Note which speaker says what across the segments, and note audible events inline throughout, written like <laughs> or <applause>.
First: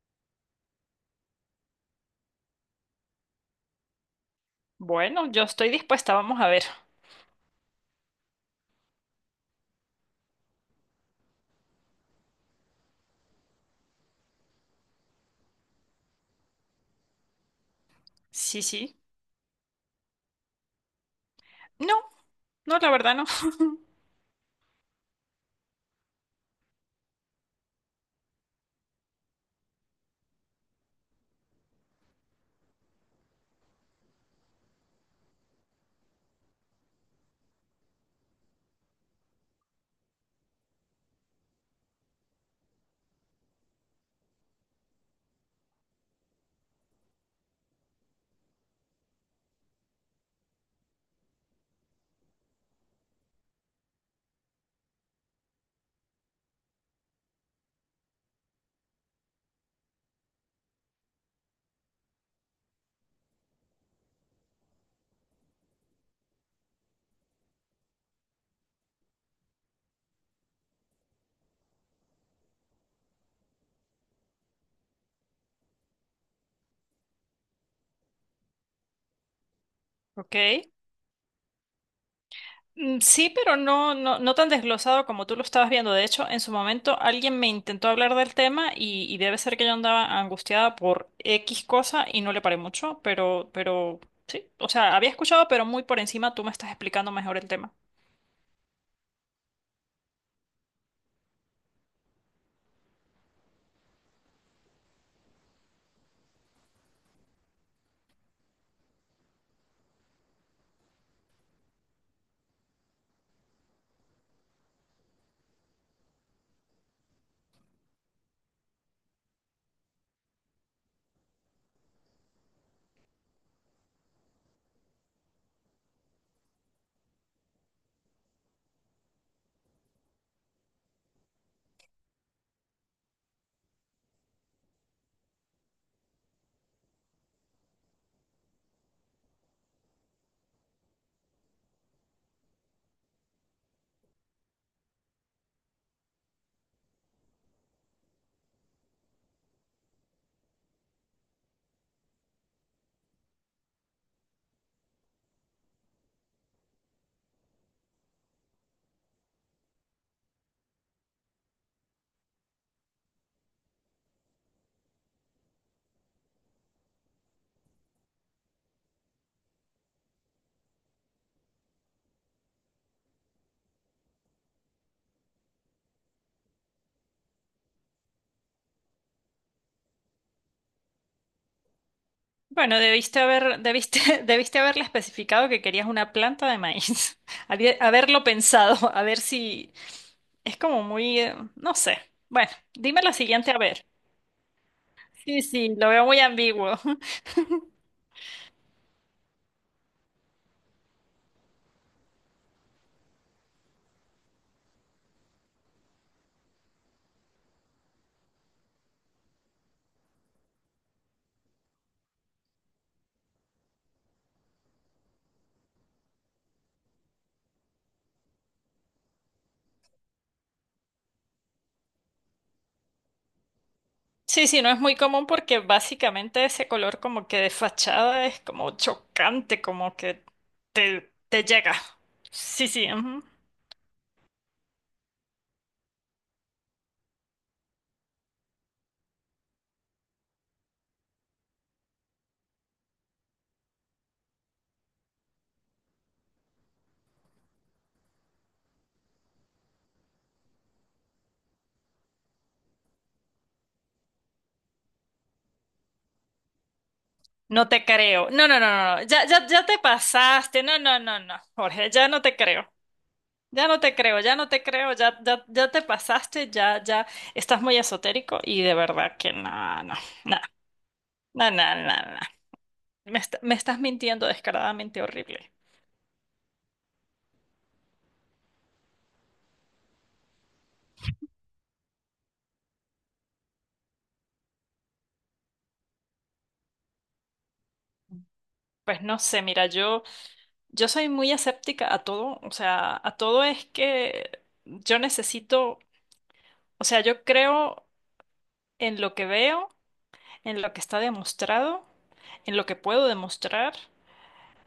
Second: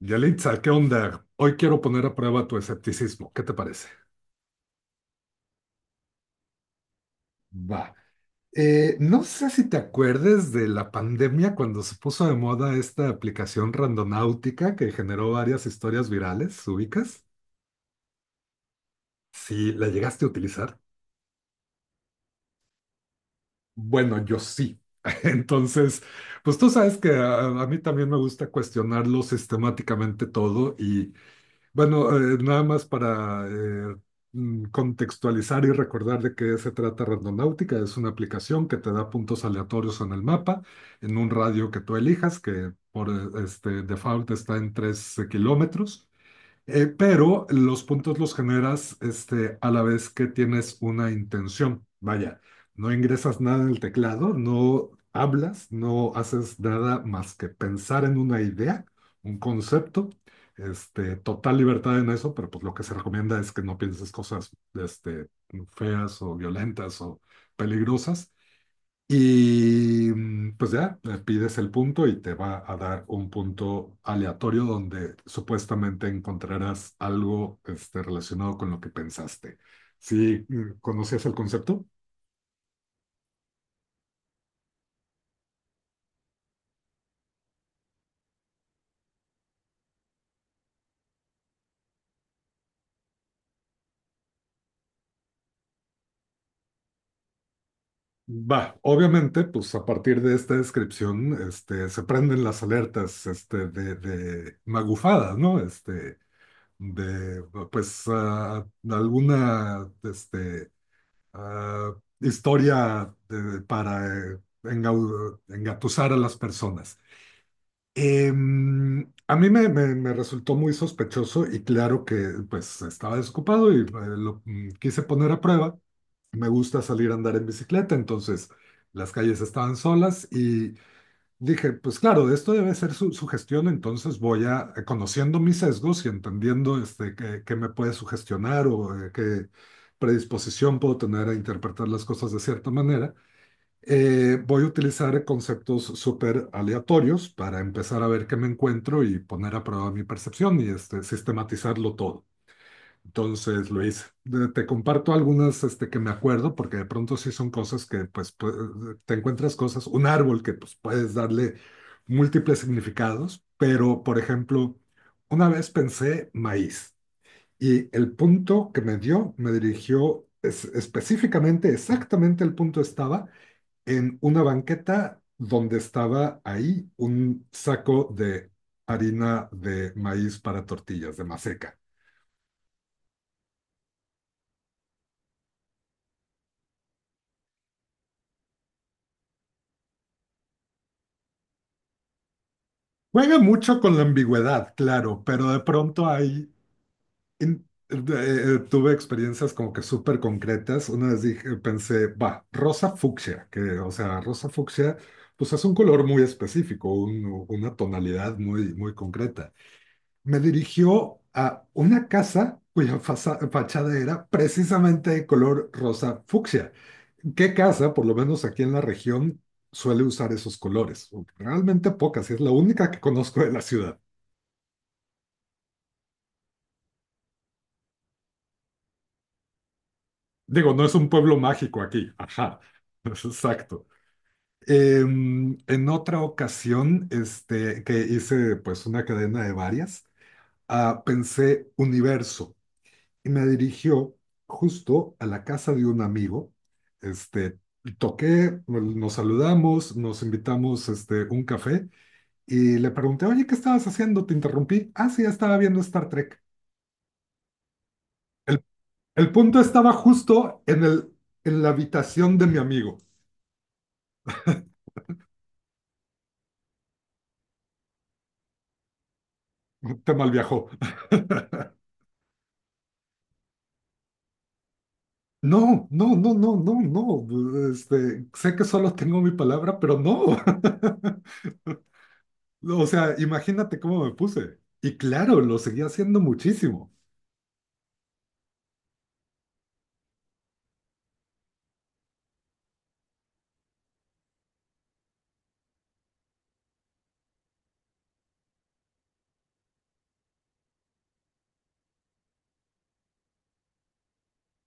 Speaker 1: Yalitza, ¿qué onda? Hoy quiero poner a prueba tu escepticismo. ¿Qué te parece?
Speaker 2: Bueno, yo estoy dispuesta, vamos a ver.
Speaker 1: Va. No sé si te acuerdes de la pandemia cuando se puso de moda esta aplicación randonáutica que generó varias historias virales, ¿ubicas?
Speaker 2: Sí, sí.
Speaker 1: Si la llegaste a utilizar.
Speaker 2: No, no, la verdad no.
Speaker 1: Bueno, yo sí. <laughs> Entonces, pues tú sabes que a mí también me gusta cuestionarlo sistemáticamente todo y bueno, nada más para contextualizar y recordar de qué se trata Randonáutica. Es una aplicación que te da puntos aleatorios en el mapa, en un radio que tú elijas, que por default está en 3 kilómetros. Pero los puntos los generas a la vez que tienes una intención. Vaya, no ingresas nada en el teclado, no hablas, no haces nada más que pensar en una idea, un concepto. Total libertad en eso, pero pues lo que se recomienda es que no pienses cosas feas o violentas o peligrosas. Y pues ya, le pides el punto y te va a dar un punto aleatorio donde supuestamente encontrarás algo relacionado con lo que pensaste. ¿Si
Speaker 2: Ok.
Speaker 1: conocías el concepto?
Speaker 2: Sí, pero no, no, no tan desglosado como tú lo estabas viendo. De hecho, en su momento alguien me intentó hablar del tema y debe ser que yo andaba angustiada por X cosa y no le paré mucho, pero sí. O sea, había escuchado, pero muy por encima tú me estás explicando mejor el tema.
Speaker 1: Va, obviamente, pues a partir de esta descripción se prenden las alertas de magufadas, ¿no? Este, de pues ah, alguna este, ah, historia para engatusar a las personas. A mí me resultó muy sospechoso y claro que pues estaba desocupado y lo quise poner a prueba. Me gusta salir a andar en bicicleta, entonces las calles estaban solas y dije, pues claro, esto debe ser sugestión, entonces voy a, conociendo mis sesgos y entendiendo qué me puede sugestionar o qué predisposición puedo tener a interpretar las cosas de cierta manera, voy a utilizar conceptos súper aleatorios para empezar a ver qué me encuentro y poner a prueba mi percepción y sistematizarlo todo. Entonces, Luis, te comparto algunas que me acuerdo, porque de pronto sí son cosas que, pues, te encuentras cosas, un árbol que, pues, puedes darle múltiples significados, pero, por ejemplo, una vez pensé maíz y el punto que me dio me dirigió específicamente, exactamente el punto estaba en una banqueta donde estaba ahí un saco de harina de maíz para tortillas, de maseca.
Speaker 2: Bueno, debiste haber, debiste, <laughs> debiste haberle especificado que querías una planta de maíz. <laughs> Haberlo pensado, <laughs> a ver si. Es como muy, no sé. Bueno, dime la
Speaker 1: Juega
Speaker 2: siguiente a
Speaker 1: mucho
Speaker 2: ver.
Speaker 1: con la ambigüedad, claro,
Speaker 2: Sí,
Speaker 1: pero de
Speaker 2: sí, lo veo
Speaker 1: pronto
Speaker 2: muy
Speaker 1: hay...
Speaker 2: ambiguo. <laughs>
Speaker 1: tuve experiencias como que súper concretas. Una vez dije, pensé, va, rosa fucsia, que, o sea, rosa fucsia, pues es un color muy específico, una tonalidad muy, muy concreta. Me dirigió a una casa cuya fachada era precisamente de color rosa fucsia. ¿Qué casa, por lo menos aquí en la región, suele usar esos colores? Realmente pocas, y es la única que conozco de la ciudad.
Speaker 2: Sí, sí, no es muy común porque básicamente ese color como que de fachada es como chocante, como que
Speaker 1: Digo, no es un
Speaker 2: te,
Speaker 1: pueblo
Speaker 2: te llega.
Speaker 1: mágico aquí. Ajá,
Speaker 2: Sí, sí,
Speaker 1: <laughs>
Speaker 2: ujú.
Speaker 1: exacto. En otra ocasión, que hice pues una cadena de varias, pensé universo y me dirigió justo a la casa de un amigo. Este, Toqué, pues, nos saludamos, nos invitamos un café y le pregunté, oye, ¿qué estabas haciendo? Te interrumpí. Ah, sí, estaba viendo Star Trek.
Speaker 2: No te creo. No, no,
Speaker 1: El,
Speaker 2: no, no, no. Ya,
Speaker 1: el
Speaker 2: ya,
Speaker 1: punto
Speaker 2: ya te
Speaker 1: estaba justo
Speaker 2: pasaste. No,
Speaker 1: en
Speaker 2: no,
Speaker 1: el,
Speaker 2: no, no.
Speaker 1: en la
Speaker 2: Jorge, ya no te
Speaker 1: habitación de mi
Speaker 2: creo.
Speaker 1: amigo.
Speaker 2: Ya no te creo, ya no te creo, ya, ya, ya te pasaste, ya, ya estás muy esotérico y de verdad que no, no,
Speaker 1: <laughs> Te mal
Speaker 2: no,
Speaker 1: viajó. <laughs>
Speaker 2: no, no, no, no. Me, me estás mintiendo descaradamente horrible.
Speaker 1: No, no, no, no, no, no. Sé que solo tengo mi palabra, pero no. <laughs> O sea, imagínate cómo me puse. Y claro, lo seguía haciendo muchísimo.
Speaker 2: Pues no sé, mira, yo soy muy escéptica a todo, o sea, a todo es que yo necesito, o sea, yo creo en lo que veo, en lo que está demostrado, en lo que puedo demostrar,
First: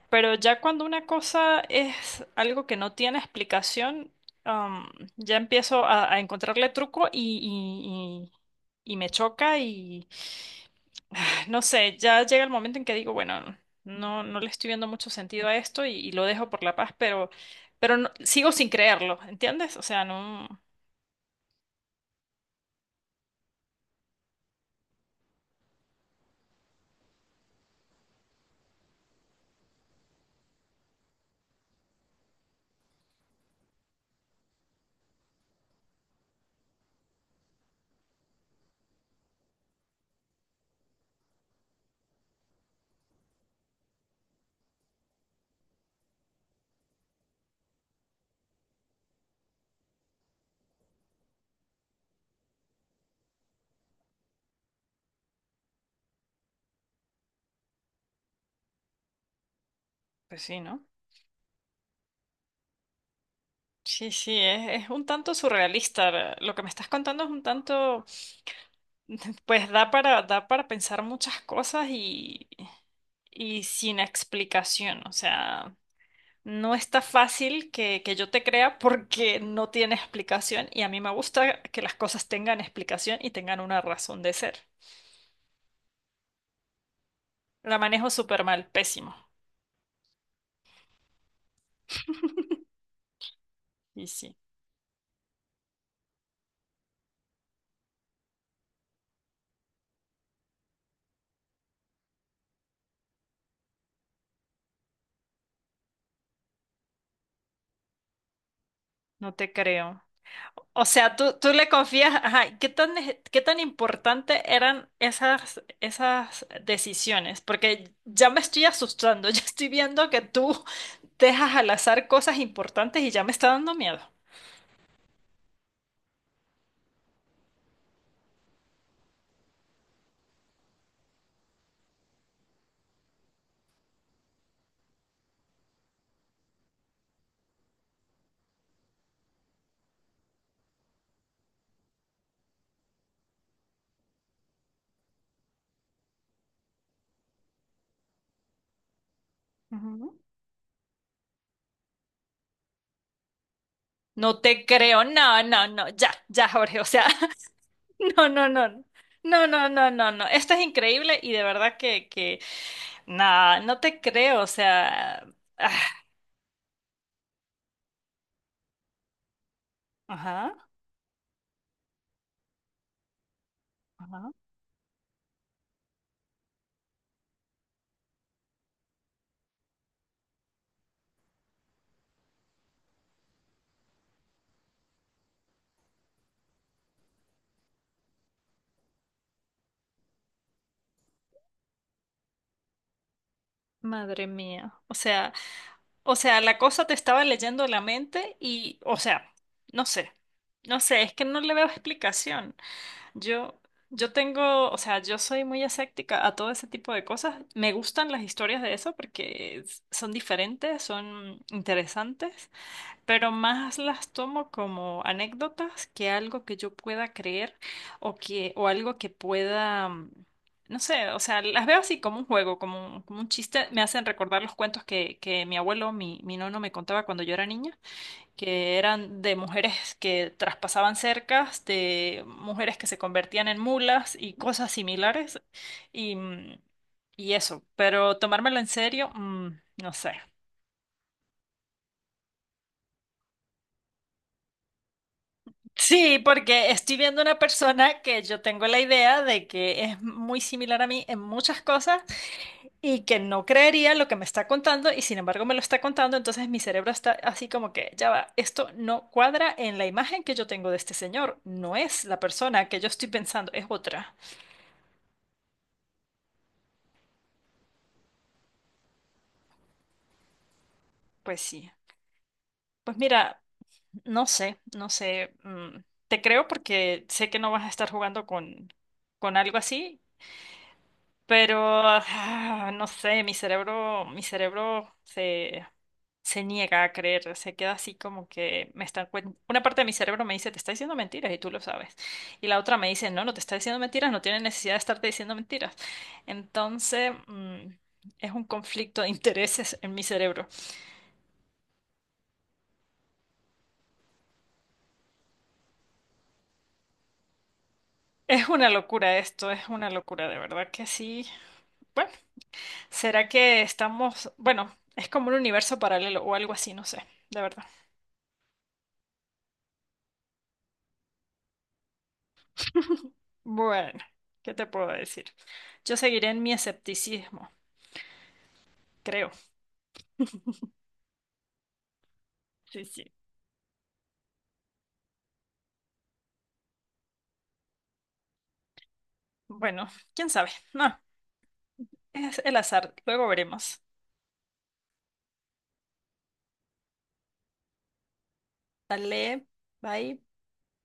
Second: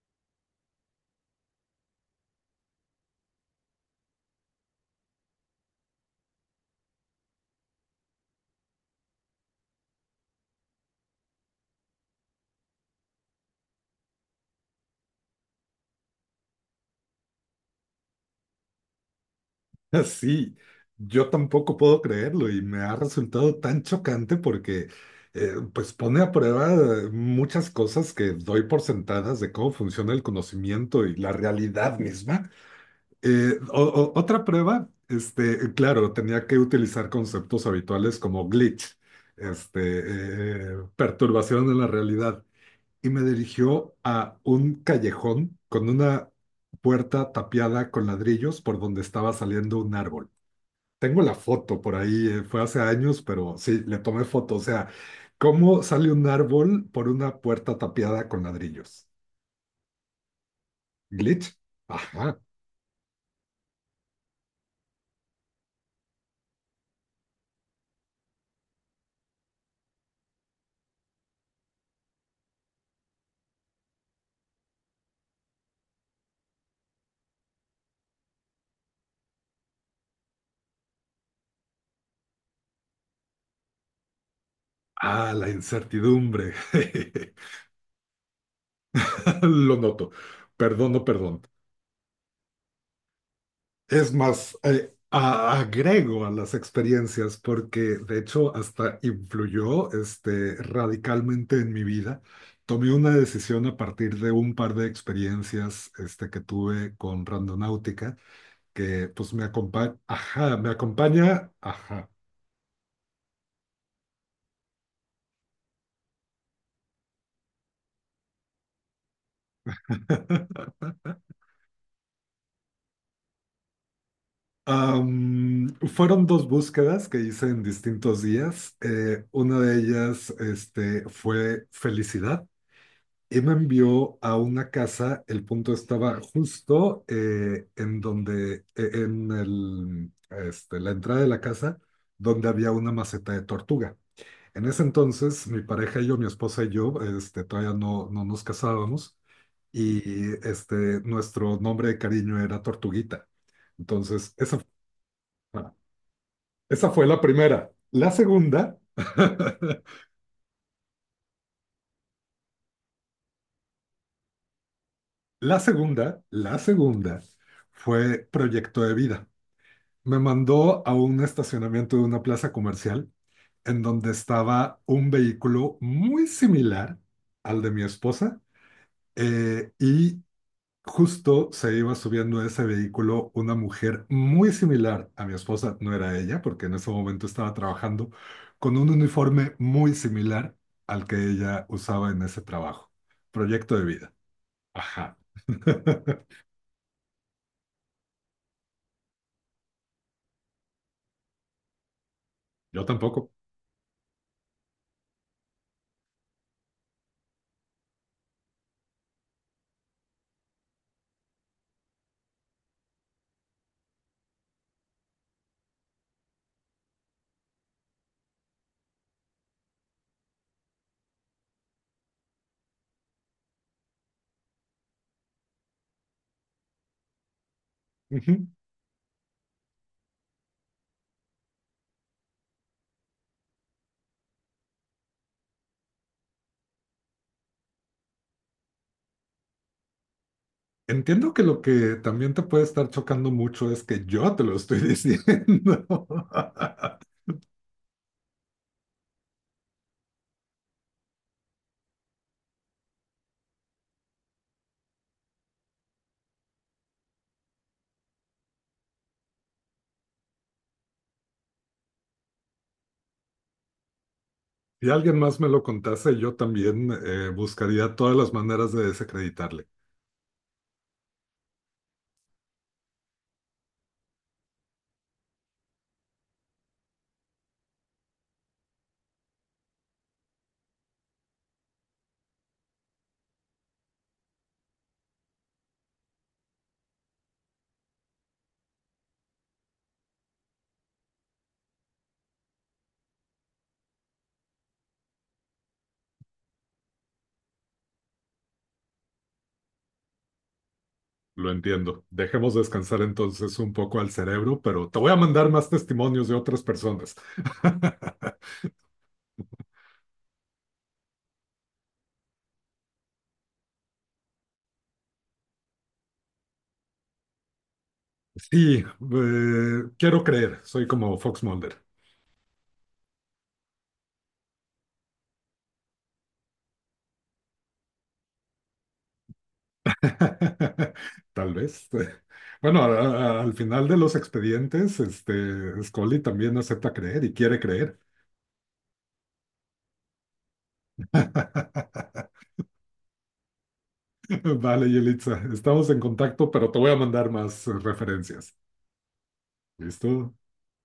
Speaker 2: pero ya cuando una cosa es algo que no tiene explicación, am, ya empiezo a encontrarle truco y me choca y no sé, ya llega el momento en que digo, bueno, no, no le estoy viendo mucho sentido a esto y lo dejo por la paz, pero, sigo sin creerlo, ¿entiendes? O
Speaker 1: <laughs>
Speaker 2: sea, no,
Speaker 1: Así, yo tampoco puedo creerlo y me ha resultado tan chocante porque, pues, pone a prueba muchas cosas que doy por sentadas de cómo funciona el conocimiento y la realidad misma. Otra prueba, claro, tenía que utilizar conceptos habituales como glitch, este, perturbación de la realidad, y me dirigió a un callejón con una puerta tapiada con ladrillos por donde estaba saliendo un árbol. Tengo la foto por ahí, fue hace años, pero sí, le tomé foto. O sea, ¿cómo sale un árbol por una puerta tapiada con ladrillos?
Speaker 2: pues sí, ¿no?
Speaker 1: ¿Glitch? Ajá.
Speaker 2: Sí, sí, es un tanto surrealista. Lo que me estás contando es un tanto, <laughs> pues da para pensar muchas cosas y sin explicación. O sea, no está fácil que yo te crea porque no tiene explicación y a mí me gusta que las cosas tengan explicación y tengan una razón de ser.
Speaker 1: Ah, la incertidumbre. <laughs>
Speaker 2: La manejo súper mal, pésimo.
Speaker 1: <laughs> Lo noto. Perdón, no perdón.
Speaker 2: Y
Speaker 1: Es
Speaker 2: sí,
Speaker 1: más, agrego a las experiencias porque de hecho hasta influyó radicalmente en mi vida. Tomé una decisión a partir de un par de experiencias que tuve con Randonáutica, que pues
Speaker 2: no
Speaker 1: me
Speaker 2: te
Speaker 1: acompaña,
Speaker 2: creo.
Speaker 1: ajá, me
Speaker 2: O sea, tú,
Speaker 1: acompaña,
Speaker 2: tú le
Speaker 1: ajá.
Speaker 2: confías, ajá, ¿qué tan, qué tan importante eran esas, esas decisiones? Porque ya me estoy asustando, <laughs> ya estoy viendo que tú
Speaker 1: <laughs>
Speaker 2: dejas al azar cosas importantes y ya me está dando miedo.
Speaker 1: Fueron dos búsquedas que hice en distintos días. Una de ellas fue felicidad y me envió a una casa, el punto estaba justo en donde, en el, la entrada de la casa, donde había una maceta de tortuga. En ese entonces, mi pareja y yo, mi esposa y yo, todavía no, no nos casábamos
Speaker 2: Ujú.
Speaker 1: y nuestro nombre de cariño era Tortuguita. Entonces,
Speaker 2: No
Speaker 1: esa,
Speaker 2: te creo, no, no,
Speaker 1: ah,
Speaker 2: no, ya, ya, Jorge, o
Speaker 1: esa
Speaker 2: sea,
Speaker 1: fue la primera.
Speaker 2: <laughs>
Speaker 1: La
Speaker 2: no, no, no,
Speaker 1: segunda,
Speaker 2: no.
Speaker 1: <laughs>
Speaker 2: No, no, no, no, no. Esto es increíble y de verdad que, nada, no te creo, o sea, ah,
Speaker 1: la segunda fue Proyecto de Vida. Me
Speaker 2: ajá.
Speaker 1: mandó a un estacionamiento de una plaza comercial en donde
Speaker 2: Ajá.
Speaker 1: estaba un vehículo muy similar al de mi esposa y justo se iba subiendo a ese vehículo una mujer muy similar a mi esposa, no era ella porque en ese momento estaba trabajando con un uniforme muy similar al que ella usaba en ese trabajo. Proyecto de vida.
Speaker 2: Madre mía.
Speaker 1: Ajá. <laughs>
Speaker 2: O sea, la cosa te estaba leyendo la mente y, o sea, no sé. No sé, es que no le veo explicación.
Speaker 1: Yo tampoco.
Speaker 2: Yo, yo tengo, o sea, yo soy muy escéptica a todo ese tipo de cosas. Me gustan las historias de eso porque son diferentes, son interesantes, pero más las tomo como anécdotas que algo que yo pueda creer o que o algo que pueda no sé, o sea, las veo así como un juego, como un chiste, me hacen recordar los cuentos que mi abuelo, mi nono me contaba cuando yo era niña, que eran de mujeres que traspasaban cercas, de mujeres que se convertían en mulas y cosas similares y y eso, pero tomármelo en serio, no sé.
Speaker 1: Entiendo que lo que también te puede estar chocando mucho es que yo te lo estoy diciendo.
Speaker 2: Sí, porque estoy
Speaker 1: <laughs>
Speaker 2: viendo una persona que yo tengo la idea de que es muy similar a mí en muchas cosas y que no creería lo que me está contando y sin embargo me lo está contando, entonces mi cerebro está así como que, ya va, esto no cuadra en la imagen que yo tengo de este señor, no es la persona que yo estoy pensando, es otra.
Speaker 1: Si alguien más me lo contase, yo también buscaría todas las maneras de desacreditarle.
Speaker 2: Pues sí, pues mira, no sé, no sé, te creo porque sé que no vas a estar jugando con algo así. Pero, no sé, mi cerebro se, se niega a creer, se queda así como que me están una parte de mi cerebro me dice, te está diciendo mentiras y tú lo sabes. Y la otra me dice, no, no te está diciendo mentiras, no tiene necesidad de estarte diciendo mentiras. Entonces, es un conflicto de intereses en mi cerebro.
Speaker 1: Lo entiendo. Dejemos descansar entonces un poco al cerebro, pero te voy a mandar más testimonios de otras personas. <laughs>
Speaker 2: Es una locura esto, es una locura, de verdad que sí. Bueno, ¿será que estamos, bueno, es como un universo paralelo o algo así, no sé, de verdad.
Speaker 1: Sí, quiero creer, soy como Fox Mulder.
Speaker 2: <laughs> Bueno, ¿qué te puedo decir? Yo seguiré en mi escepticismo, creo.
Speaker 1: <laughs> Tal vez. Bueno,
Speaker 2: Sí, sí.
Speaker 1: al final de los expedientes, Scully también acepta creer y quiere creer.
Speaker 2: Bueno, quién sabe. No,
Speaker 1: <laughs>
Speaker 2: es el azar. Luego veremos.
Speaker 1: Vale, Yelitza, estamos en contacto, pero te voy a mandar más referencias.
Speaker 2: Dale,
Speaker 1: ¿Listo?
Speaker 2: bye.